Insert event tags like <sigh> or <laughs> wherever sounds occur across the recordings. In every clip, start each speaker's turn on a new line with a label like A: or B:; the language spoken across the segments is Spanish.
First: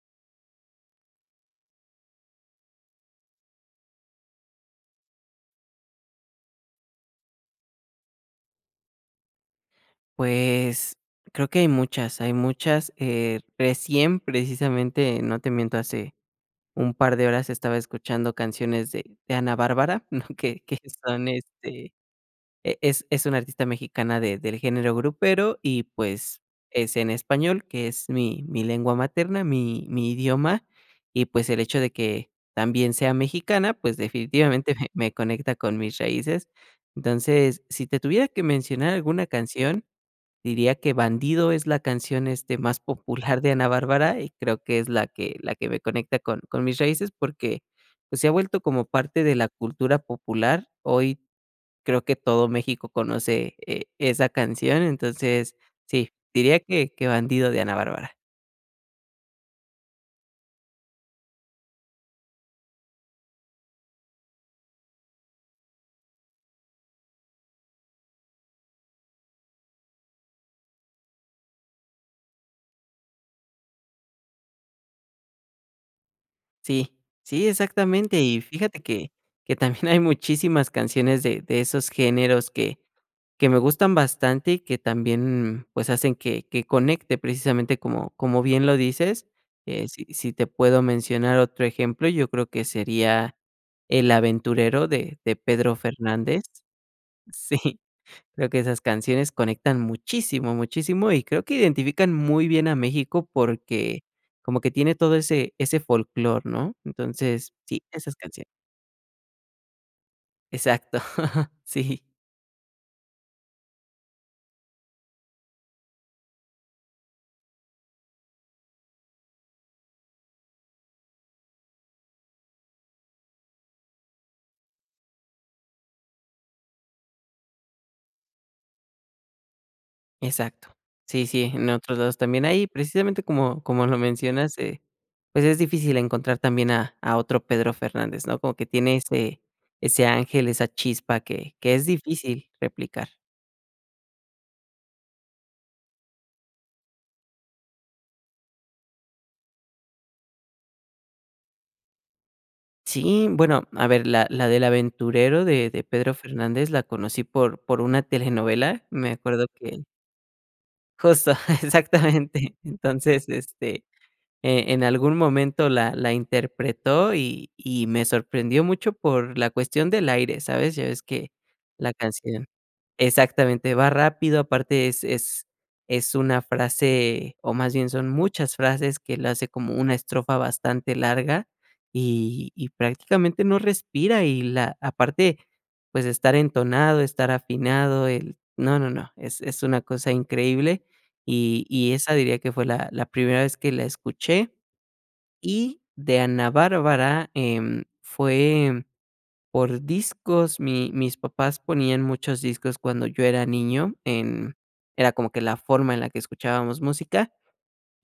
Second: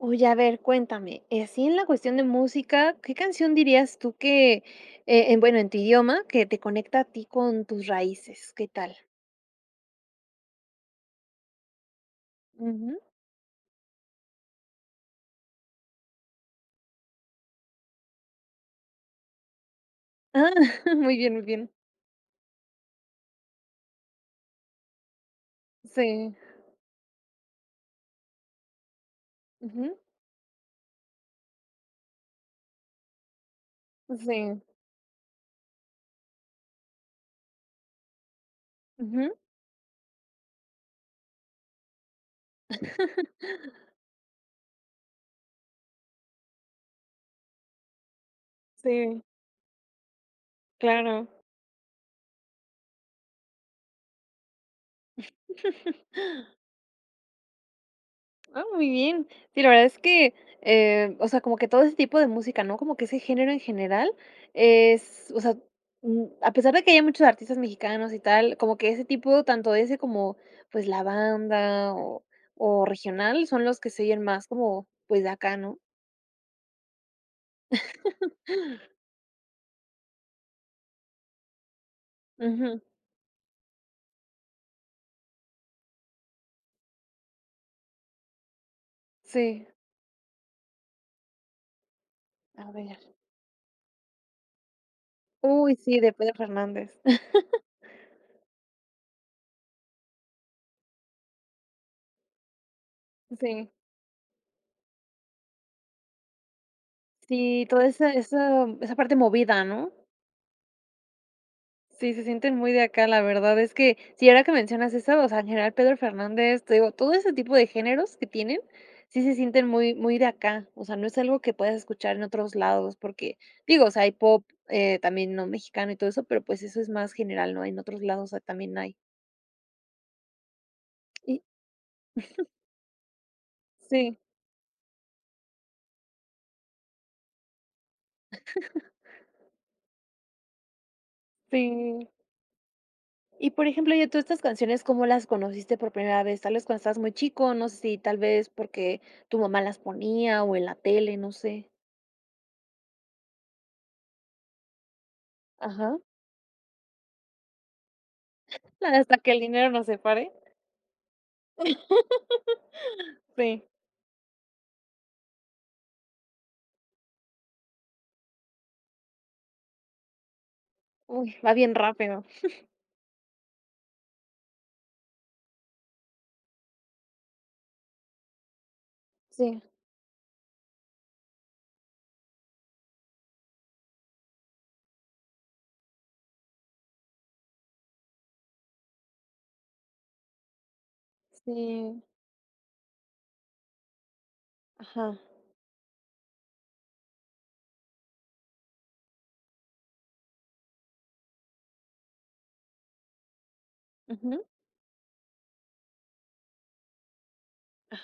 A: Oye, a ver, cuéntame, eh, así en la cuestión de música, ¿qué canción dirías tú que, eh, en bueno, en tu idioma, que te conecta a ti con tus raíces? ¿Qué tal?
B: Pues, creo que hay muchas, hay muchas,
A: Ujú.
B: eh, recién precisamente, no te miento hace un par de horas estaba escuchando canciones de de Ana Bárbara, ¿no?,
A: Ah.
B: que que
A: <chuckles> Muy
B: son,
A: bien, muy bien.
B: este, e es es una artista mexicana de del género grupero. Y
A: Sí.
B: pues, es en español, que es mi mi lengua materna, mi
A: Ujú.
B: mi idioma y pues el hecho de que también sea mexicana pues
A: Sí.
B: definitivamente me me conecta con mis raíces. Entonces, si te tuviera que mencionar alguna
A: Ujú.
B: canción, diría que "Bandido" es la canción, este, más
A: <laughs>
B: popular de Ana Bárbara y creo que es la que la que me conecta con con mis raíces porque pues se ha vuelto como parte
A: Sí.
B: de la cultura popular. Hoy
A: Claro.
B: creo que todo México conoce, e esa canción. Entonces,
A: <chuckles>
B: sí, diría que que "Bandido" de Ana Bárbara.
A: Ah, muy bien. Sí, la verdad es que, eh, o sea, como que todo ese tipo de música, ¿no? Como que ese género en general es o sea, mm, a pesar de que ya hay muchos artistas mexicanos y tal, como que ese tipo, tanto ese como, pues, la banda o o regional, son los que se oyen más como, pues, de acá, ¿no?
B: Sí. Sí, exactamente.
A: <laughs>
B: Y fíjate que que también hay muchísimas canciones de de esos géneros que
A: Ujú.
B: que me gustan bastante y que también, pues, hacen que que conecte precisamente como como bien lo dices,
A: Sí.
B: eh, si si te puedo mencionar otro ejemplo, yo creo que
A: A ver.
B: sería "El Aventurero" de de
A: Uy,
B: Pedro
A: sí, de Pedro
B: Fernández.
A: Fernández. <chuckles>
B: Sí, creo que esas canciones conectan muchísimo, muchísimo. Y creo que identifican muy bien a México
A: Sí.
B: porque como que tiene todo ese ese folclor, ¿no? Entonces
A: Sí,
B: sí,
A: toda esa
B: esas canciones.
A: esa esa parte movida, ¿no?
B: Exacto. <chuckles> Sí.
A: Sí, se sienten muy de acá. La verdad es que, si ahora que mencionas eso, o sea, en general, Pedro Fernández, te digo, todo ese tipo de géneros, que tienen, sí se sienten muy, muy de acá. O sea, no es algo que puedas escuchar en otros lados, porque, digo, o sea, hay pop, eh, también no mexicano, y todo eso, pero pues, eso es más general, ¿no? En otros lados, o sea, también hay.
B: Exacto. Sí,
A: Y
B: sí, en otros lados también
A: <chuckles>
B: ahí, precisamente, como, como lo
A: Sí.
B: mencionas, eh, pues, es difícil encontrar también a a otro Pedro Fernández, ¿no? Como que
A: <laughs>
B: tiene ese, ese ángel, esa chispa, que que es
A: Sí.
B: difícil replicar.
A: Y, por ejemplo, y todas estas canciones, ¿cómo las conociste por primera vez? ¿Tal vez cuando estabas muy chico? No sé, si tal vez, ¿porque, tu mamá las ponía o en la tele? No sé.
B: Sí, bueno, a ver, la la del Aventurero de de
A: Ajá.
B: Pedro Fernández, la conocí por por una telenovela, me
A: Hasta que el
B: acuerdo
A: dinero
B: que
A: nos separe.
B: Justo. <chuckles> Exactamente.
A: <laughs>
B: Entonces,
A: Sí.
B: este, eh, en algún momento la la interpretó, y y me sorprendió mucho por la cuestión del aire, ¿sabes? Ya ves que
A: Uy, va bien
B: la
A: rápido.
B: canción
A: <chuckles>
B: Exactamente. Va rápido, aparte es es es una frase, o más bien son muchas frases, que la hace
A: Sí.
B: como una estrofa bastante larga. Y y prácticamente no respira, y la Aparte pues, estar entonado, estar afinado, el No, no, no, es es una cosa increíble. Y y
A: Sí.
B: esa diría que fue la la primera vez que la escuché.
A: Ajá.
B: Y de Ana Bárbara, em, fue por discos, mi mis papás ponían muchos discos, cuando yo era niño
A: Ujú.
B: en Era como que la forma en la que escuchábamos música.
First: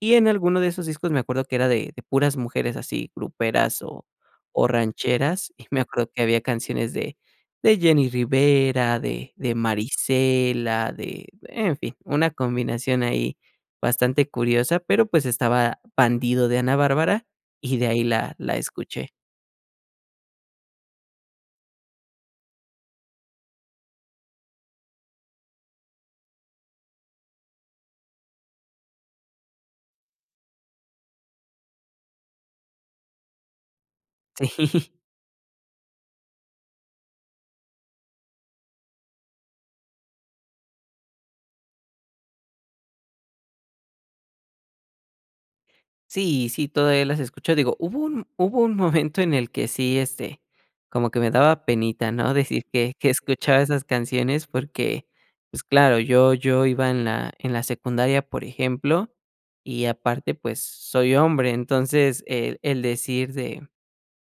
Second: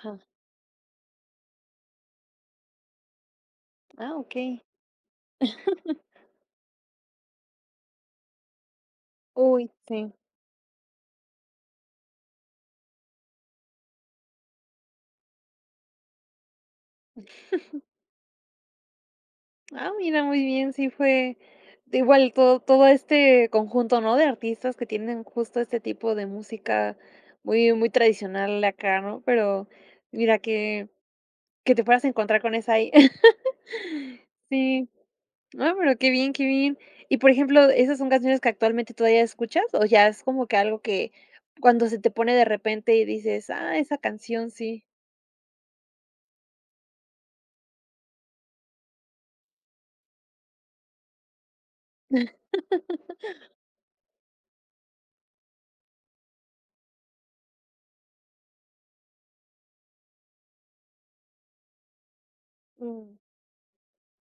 B: Y en alguno de esos discos me acuerdo que era de de puras mujeres así, gruperas, o
A: Ah, okey.
B: o rancheras, y me acuerdo que había canciones de de Jenny Rivera, de de
A: Uy, sí.
B: Marisela, de en fin, una combinación, ahí bastante curiosa, pero, pues estaba Bandido de Ana Bárbara, y
A: <chuckles>
B: de ahí la la escuché.
A: Ah, mira muy bien. Sí fue, de igual to todo este conjunto, ¿no?, de artistas que tienen justo este tipo de música muy muy tradicional acá, ¿no? Pero mira que que te puedas encontrar con esa ahí <laughs> Sí,
B: Sí.
A: No, pero qué bien, qué bien. Y por ejemplo, ¿esas son canciones que actualmente todavía escuchas? O ya es como que, algo que cuando se te pone de repente y dices: "Ah, esa canción sí".
B: Sí, sí, todavía las escucho, digo, hubo un hubo un momento en el que sí, este, como que me daba penita, ¿no?, decir que que
A: <laughs>
B: escuchaba esas canciones porque, pues claro, yo yo iba en la en la secundaria, por ejemplo, y aparte, pues soy hombre. Entonces, el el
A: Jum.
B: decir de:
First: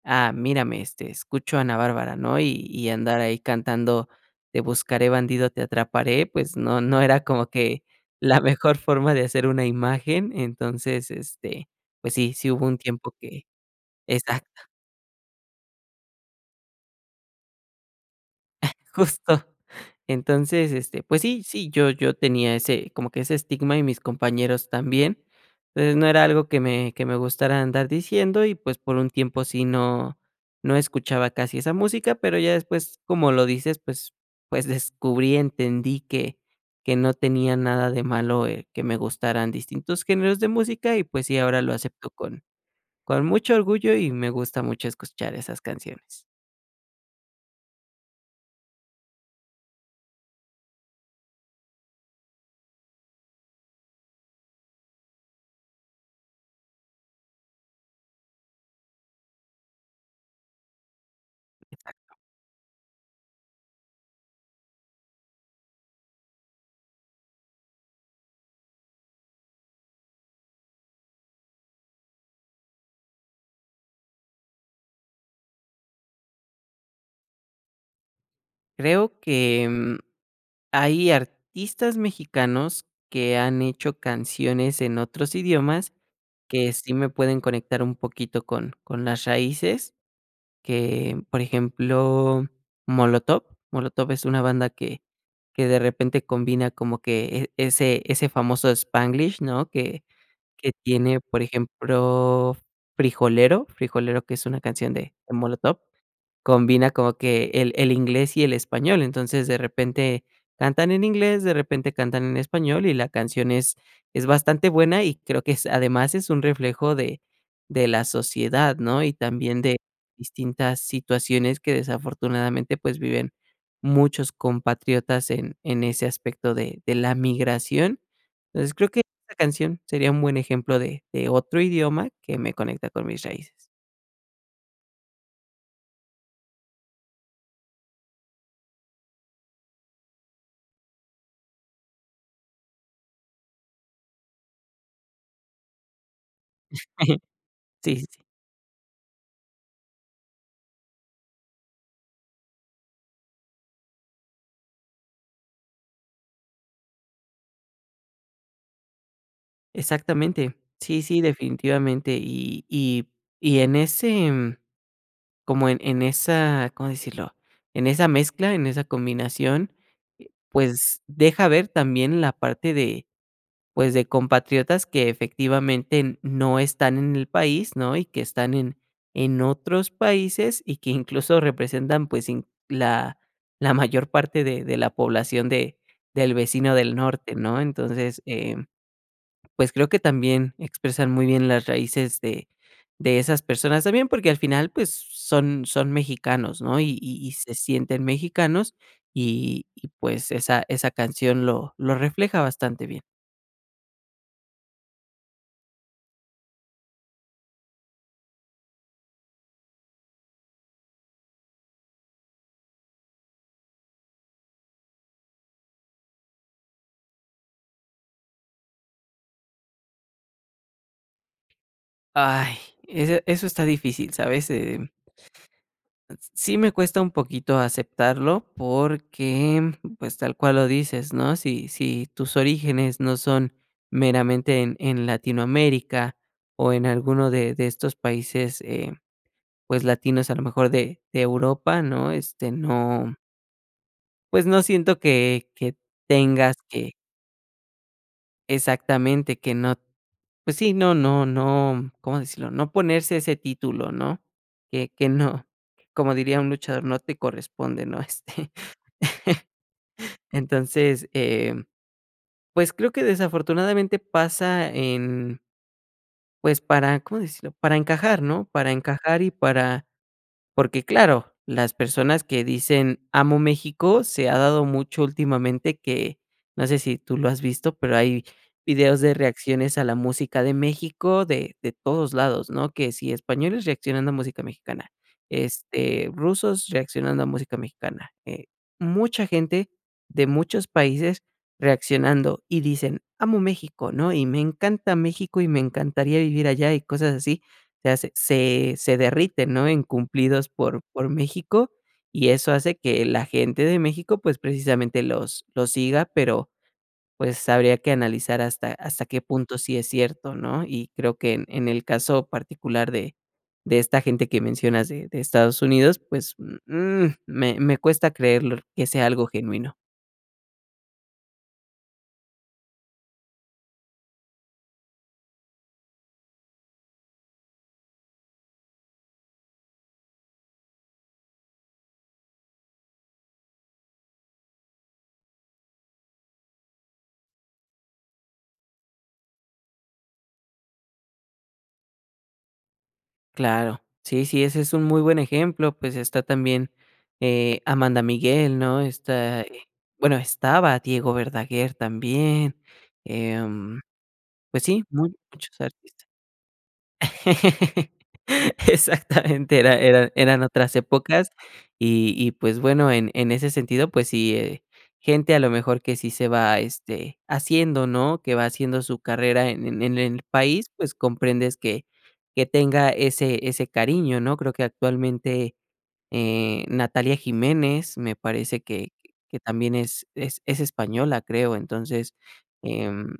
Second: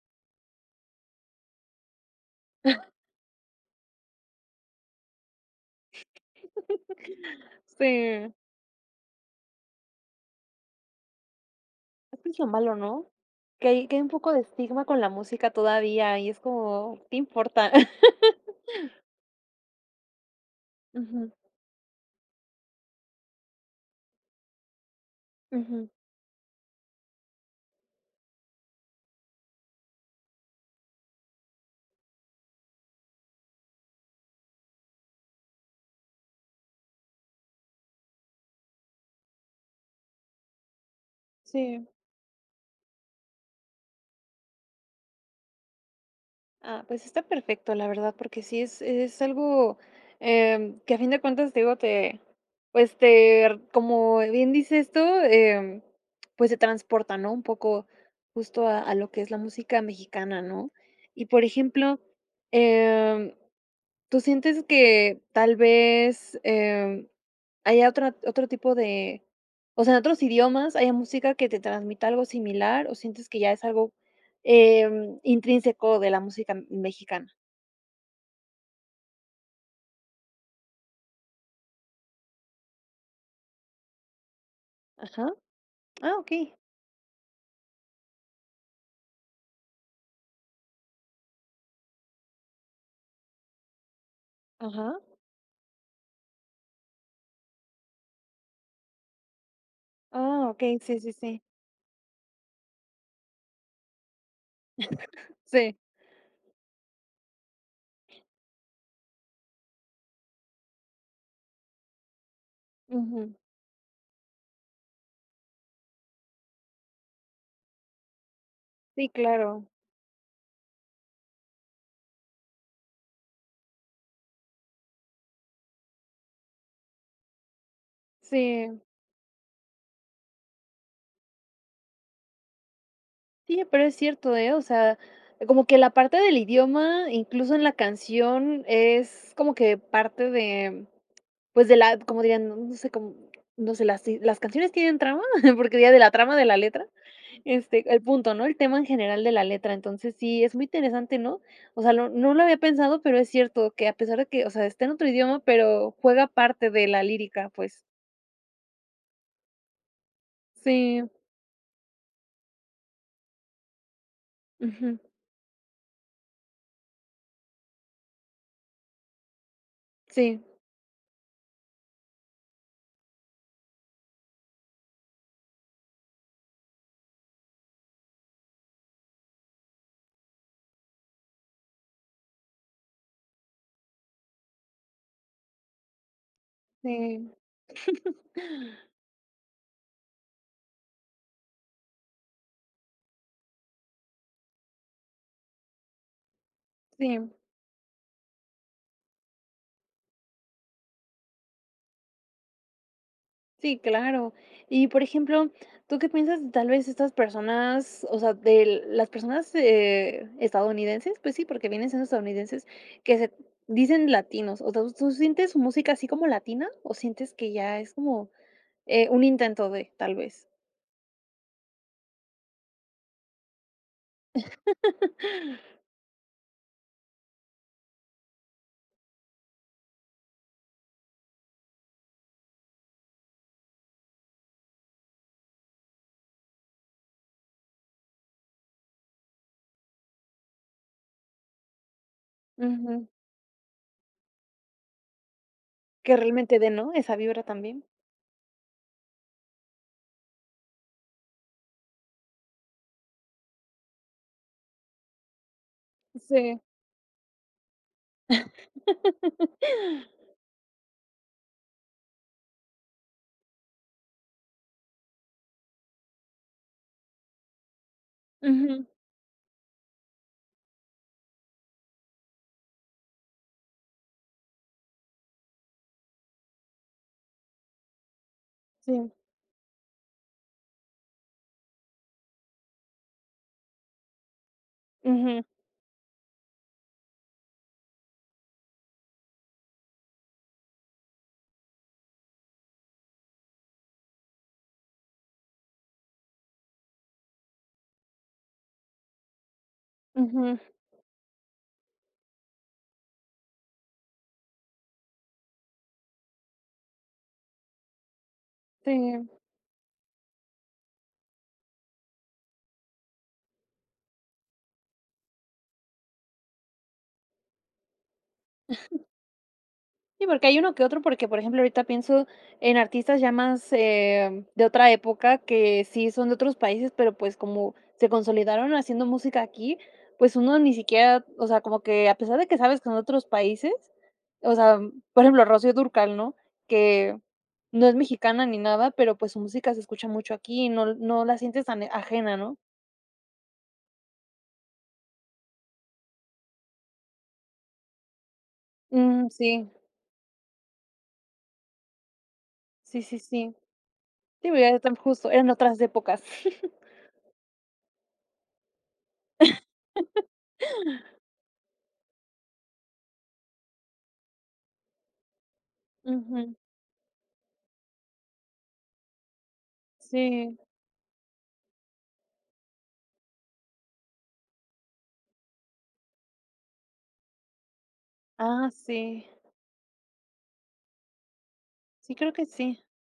B: "Ah, mírame, este, escucho a Ana Bárbara", ¿no? Y y
A: <chuckles>
B: andar ahí cantando: "Te buscaré, bandido, te atraparé", pues, no no era como
A: <laughs>
B: que
A: Sí.
B: la mejor forma de hacer una imagen, entonces, este, pues
A: Eso
B: sí,
A: es lo
B: sí hubo
A: malo,
B: un
A: ¿no?
B: tiempo que
A: Que hay que hay un poco de
B: Exacto.
A: estigma con la música todavía, y es como: "¿Qué importa?". <laughs>
B: Justo. Entonces, este, pues
A: Ujú
B: sí, sí, yo yo tenía ese como que ese estigma, y mis compañeros también,
A: Ujú.
B: eh, no era algo que me que me gustara andar diciendo y, pues, por un tiempo sí no no escuchaba casi esa música, pero ya después, como lo dices, pues pues descubrí y entendí que que no tenía nada de malo, eh, que me gustaran distintos géneros de música y, pues, sí, ahora lo
A: Sí.
B: acepto con con mucho orgullo y me gusta mucho escuchar esas canciones.
A: Ah, pues está perfecto, la verdad, porque sí es es algo, em, que a fin de cuentas, te digo, te pues, ter como bien dices tú, em, pues se transporta, ¿no?, un poco, justo a a lo que es la música mexicana, ¿no? Y por ejemplo,
B: Exacto.
A: em, ¿tú sientes que tal vez, em, haya otra otro tipo de o sea, en otros idiomas, haya música que te transmita algo similar? ¿O sientes que ya es algo, em, intrínseco de la música m mexicana?
B: Creo que, mm, hay artistas mexicanos que han hecho canciones en
A: Ajá.
B: otros idiomas
A: Ah, okey.
B: que sí me pueden conectar un poquito con, con las raíces que por ejemplo, Molotov. Molotov es una banda
A: Ajá.
B: que que de repente combina como que e ese ese famoso spanglish, ¿no?, que
A: Ah,
B: que
A: okey, sí, sí,
B: tiene,
A: sí.
B: por ejemplo, Frijolero, Frijolero que es una canción de de
A: <chuckles> Sí.
B: Molotov, combina como que el el inglés y el español. Entonces, de repente, cantan en inglés, de repente, cantan en español, y la
A: Ujú.
B: canción es es bastante buena. Y creo que es además es un reflejo de de la sociedad, ¿no?
A: Sí,
B: Y también
A: claro.
B: de distintas situaciones que desafortunadamente, pues, viven muchos compatriotas en en ese aspecto de de la migración. Entonces,
A: Sí.
B: creo que esta canción sería un buen ejemplo de de otro idioma que me conecta con mis
A: Sí,
B: raíces.
A: pero es cierto, ¿eh? O sea, como que la parte del idioma, incluso en la canción, es como que parte de, pues, de la como dirían no, no sé com no sé, las sí ¿las canciones tienen trama? <chuckles> Porque diría de la trama de la letra,
B: <chuckles>
A: este,
B: Sí,
A: el
B: sí, sí.
A: punto, ¿no? El tema en general de la letra, entonces sí es muy interesante, ¿no? O sea no no lo había pensado, pero es cierto que a pesar de que, o sea, está en otro idioma, pero juega parte de la lírica pues.
B: Exactamente, sí,
A: Sí.
B: sí definitivamente y y y en ese, mm,
A: Ujú.
B: como en en esa, ¿cómo decirlo? En esa mezcla, en esa combinación, eh,
A: Sí.
B: pues deja ver también la parte de, pues, de compatriotas que efectivamente n no están en el país, ¿no? Y que están en en otros países y que incluso representan, pues inc la la mayor parte de de la población de del vecino del
A: Sí.
B: norte, ¿no? Entonces,
A: <chuckles>
B: em, pues, creo que también expresan muy bien las raíces de de esas personas también, porque al final, pues, s son son mexicanos, ¿no? Y y y
A: Sí.
B: se sienten mexicanos y y pues esa esa canción lo lo refleja bastante bien.
A: Sí, claro. Y, por ejemplo, ¿tú qué piensas de tal vez estas personas, o sea, de las personas, eh, estadounidenses, pues sí, porque vienen siendo estadounidenses que se d dicen latinos, o dou tú sientes su música así como latina o sientes que ya es como, eh, un intento de tal vez?
B: ¡Ay! Ese eso está difícil, ¿sabes? Em
A: <laughs>
B: Sí me cuesta un poquito aceptarlo porque, pues, tal cual lo dices, ¿no?, si si tus orígenes no son meramente en en Latinoamérica o en alguno de de estos países, eh, pues latinos, a lo mejor de de Europa, ¿no?, este,
A: Ujú.
B: no Pues no siento que que
A: Que
B: tengas
A: realmente dé, ¿no?,
B: que
A: esa vibra también.
B: Exactamente, que no Pues sí, no no no, ¿cómo decirlo?, no ponerse ese título, ¿no?, que que no Como diría un
A: Sí.
B: luchador, no te corresponde, ¿no?, este, <chuckles>
A: <laughs>
B: entonces, em, pues creo que desafortunadamente pasa en pues para, ¿cómo decirlo?, para encajar, ¿no?, para
A: Ujú.
B: encajar y para porque claro, las personas que dicen: "Amo México", se ha dado mucho últimamente que No sé si tú lo has visto, pero hay videos de
A: Sí.
B: reacciones a la música de México de de todos lados, ¿no?, que si españoles reaccionando a música mexicana,
A: Ujú.
B: este, rusos reaccionando a música mexicana, eh, mucha gente de muchos países reaccionando y dicen: "Amo México", ¿no?, y, "me encanta México y me encantaría vivir allá", y cosas así, se hace se se derriten, ¿no?, en cumplidos
A: Ujú.
B: por por México y eso hace que la gente de México, pues, precisamente los los siga, pero, pues, habría que analizar hasta hasta qué
A: Sí.
B: punto sí es cierto, ¿no?, y creo que en en el caso particular de de esta gente que mencionas de de Estados Unidos, pues, mm mm, me me cuesta creerlo que
A: <chuckles>
B: sea algo genuino.
A: Sí, porque hay uno que otro, porque, por ejemplo, ahorita pienso en artistas ya más, eh, de otra época que sí son de otros países pero pues como se consolidaron haciendo música aquí pues uno ni siquiera o sea, como que a pesar de que sabes que en otros países o sea, por ejemplo, Rocío Dúrcal, ¿no?, que no es mexicana ni nada, pero, pues, su música se escucha mucho aquí y no l no la sientes tan de ajena, ¿no?
B: Claro. Sí, sí, ese es un muy buen ejemplo, pues, está también, eh, Amanda Miguel, ¿no?
A: Mm.
B: Está eh,
A: Sí.
B: bueno estaba Diego Verdaguer, también.
A: Sí, sí, sí.
B: Em,
A: Digo
B: pues sí,
A: <unintelligible> justo eran
B: muchos
A: otras
B: artistas
A: épocas. <chuckles>
B: <laughs> Exactamente, era eran otras épocas.
A: <laughs>
B: Y y pues, bueno en en ese sentido pues sí, eh, gente a lo mejor que sí se
A: Ujú.
B: va, este, haciendo, ¿no? Que va haciendo su carrera en en en el
A: Sí.
B: país, pues, comprendes que que tenga ese ese cariño, ¿no? Creo que actualmente, eh, Natalia Jiménez, me parece
A: Ah,
B: que
A: sí.
B: que también es es es española, creo.
A: Sí,
B: Entonces,
A: creo que sí.
B: em,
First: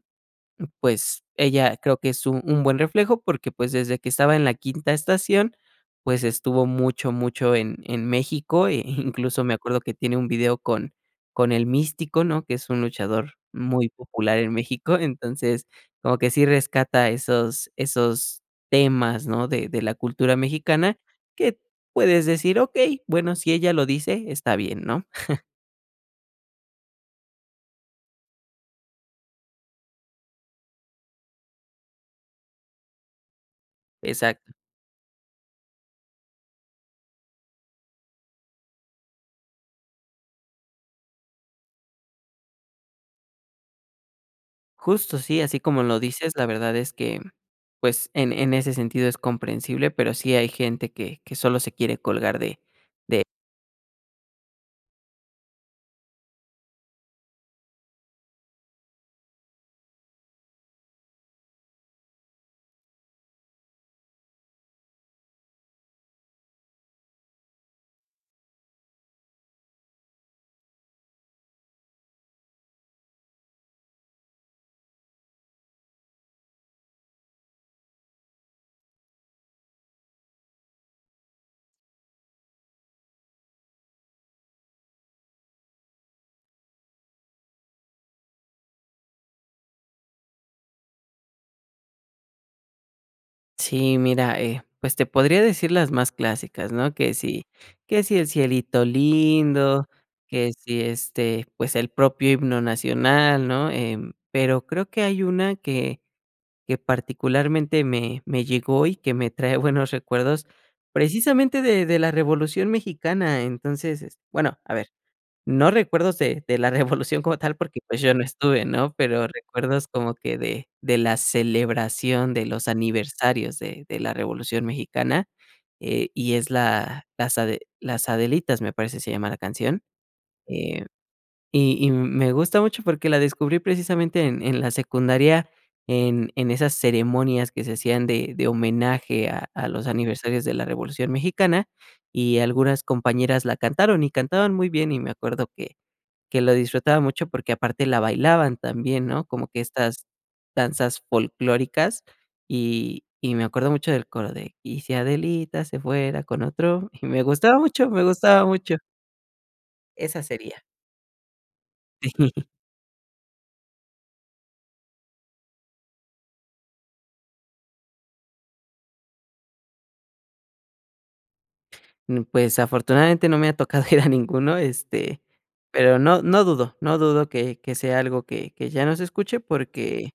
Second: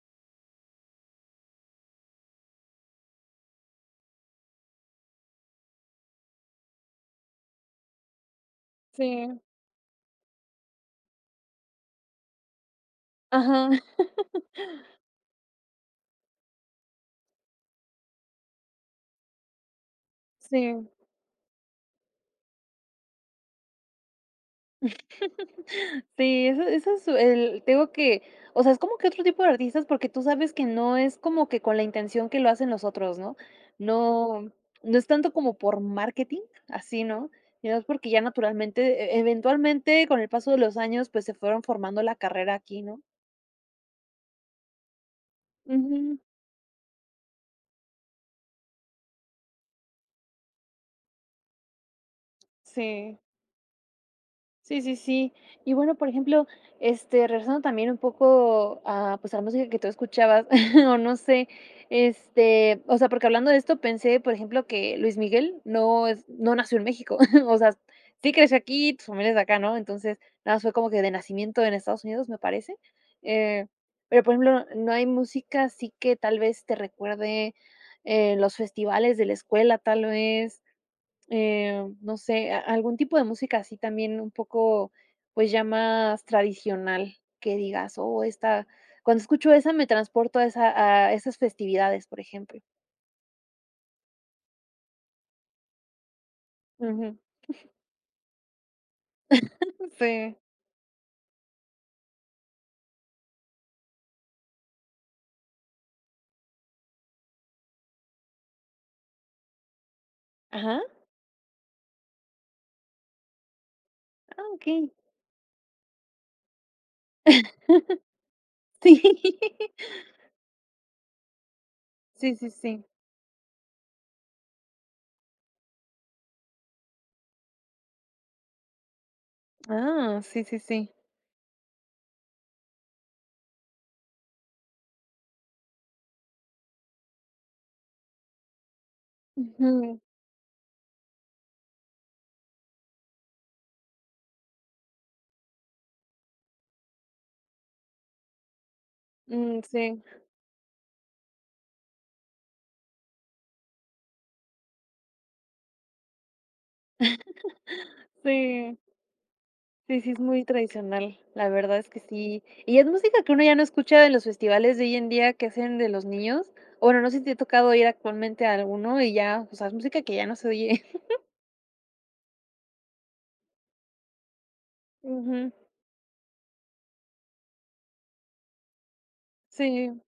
B: pues, ella creo que es un un buen reflejo, porque pues desde que estaba en La Quinta Estación, pues, estuvo mucho, mucho en en México, e
A: Sí.
B: incluso me acuerdo que tiene un video con con El Místico, ¿no? Que es un luchador
A: Ajá.
B: muy popular
A: <laughs>
B: en México, entonces, como que si rescata esos esos temas, ¿no? De de la cultura
A: Sí.
B: mexicana, que t puedes decir: "Okey, bueno, si ella lo dice, está bien", ¿no? <chuckles>
A: <chuckles> Sí, eso eso su el te digo que, o sea, es como que otro tipo de artistas, porque tú sabes que no es como que con la intención que lo hacen los otros, ¿no? No,
B: Exacto.
A: no es tanto como por marketing así, ¿no? Y además, porque ya naturalmente, e eventualmente, con el paso de los años, pues, se fueron formando la carrera aquí, ¿no?
B: Justo sí, así como lo
A: Ujú.
B: dices, la verdad es que, pues, en en ese sentido es comprensible, pero sí hay gente que que solo se quiere colgar de
A: Sí.
B: de
A: Sí, sí, sí. Y bueno, por ejemplo, este, regresando también un poco a, pues, a la música que tú escuchabas, <chuckles> o no sé, este, o sea, porque hablando de esto pensé, por ejemplo, que Luis Miguel no es no nació en México. <chuckles> O sea, sí creció aquí, pues, su familia es de acá, ¿no? Entonces, nada más fue como que de nacimiento en Estados Unidos, me parece. Eh, pero, por ejemplo, no hay música así que tal vez te recuerde, eh, los festivales de la escuela, tal vez, eh, no sé, a algún tipo de música así también un poco, pues, ya más tradicional que digas: "Oh, esta cuando escucho esa me transporto a esa a esas festividades", por ejemplo.
B: Sí, mira, eh, pues, te podría decir las más clásicas, ¿no? Que
A: Ujú.
B: si,
A: <chuckles>
B: que si el Cielito Lindo,
A: <chuckles> Sí.
B: que si, este, pues, el propio himno nacional, ¿no?, em, pero creo que hay una que, que particularmente me me llegó, y que me trae buenos recuerdos,
A: Ajá.
B: precisamente de de la Revolución Mexicana. Entonces es
A: Ah,
B: bueno, a ver,
A: okey.
B: no recuerdos de de la Revolución como tal, porque, pues, yo no
A: <chuckles>
B: estuve, ¿no? Pero
A: Sí.
B: recuerdos como que de de la celebración
A: Sí,
B: de
A: sí,
B: los
A: sí.
B: aniversarios de de la Revolución Mexicana, eh, y es la las ade Las Adelitas me parece se llama la canción.
A: Ah, sí, sí,
B: Eh,
A: sí.
B: y y me gusta mucho, porque la descubrí precisamente en en la secundaria en en esas ceremonias que se hacían de de homenaje a a los
A: Ujú.
B: aniversarios de la Revolución Mexicana, y algunas compañeras la cantaron y cantaban muy bien. Y me acuerdo que que lo disfrutaba mucho, porque aparte la bailaban también, ¿no?, como que
A: Mm sí.
B: estas danzas folclóricas. Y y me acuerdo mucho del coro de: "Y si Adelita se fuera con otro", y me gustaba mucho, me
A: <chuckles>
B: gustaba mucho.
A: Sí. Sí, sí, es
B: Esa
A: muy
B: sería.
A: tradicional. La verdad es que sí.
B: <chuckles>
A: Y es música que uno ya no escucha de los festivales de hoy en día que hacen de los niños. O bueno, no sé si te ha tocado ir actualmente a alguno, y ya, o sea, es música que ya no se oye. <chuckles>
B: Mm, pues, afortunadamente no me ha tocado ir a ninguno, este,
A: Ujú.
B: pero no no dudo no dudo que que sea algo que que ya no se escuche
A: Sí.
B: porque,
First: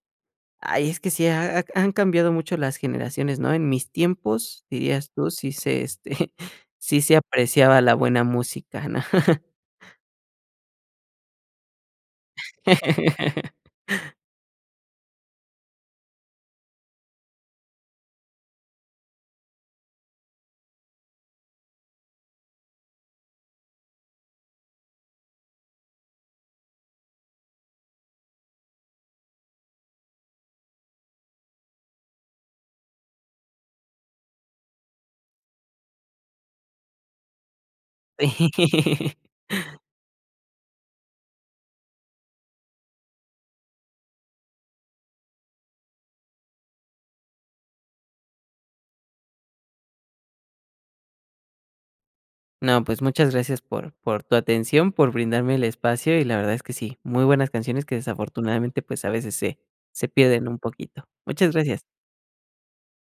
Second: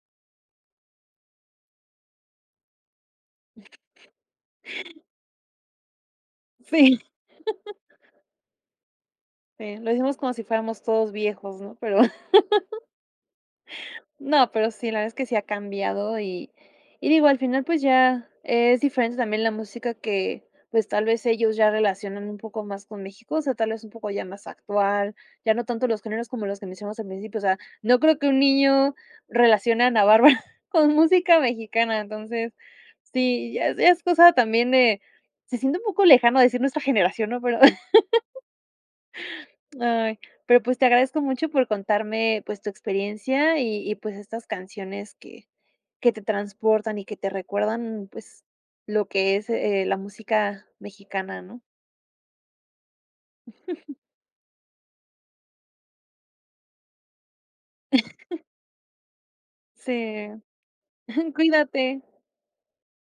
B: ¡ay!, es que sí ha ha han cambiado mucho las generaciones, ¿no? "En mis tiempos", dirías tú, sí se, este,
A: Sí.
B: sí se
A: <chuckles>
B: apreciaba la buena música, ¿no? <chuckles>
A: Eh, lo dijimos como si fuéramos todos viejos, ¿no?, pero <chuckles>
B: <laughs>
A: no, pero sí, la verdad es que sí ha cambiado. Y y digo, al final, pues, ya, es diferente también la música que, pues, tal vez ellos ya relacionan un poco más con México, o sea, tal vez un poco ya más actual, ya no tanto los géneros como los que mencionas al principio. O sea, no creo que un niño relacione a Ana Bárbara con música mexicana, entonces, sí ya ya es cosa también de se siente un poco lejano decir nuestra generación, ¿no?, pero <laughs>
B: <laughs>
A: ay, pero, pues, te agradezco mucho por contarme, pues, tu experiencia, y y, pues, estas canciones que que te transportan y que te recuerdan, pues, lo que es, eh, la música mexicana, ¿no?
B: No, pues, muchas gracias por
A: <chuckles>
B: por tu atención, por brindarme el espacio. Y la verdad es que sí, muy buenas canciones que
A: <chuckles>
B: desafortunadamente, pues, a veces se se
A: Sí,
B: pierden un poquito,
A: <chuckles>
B: muchas gracias.
A: cuídate.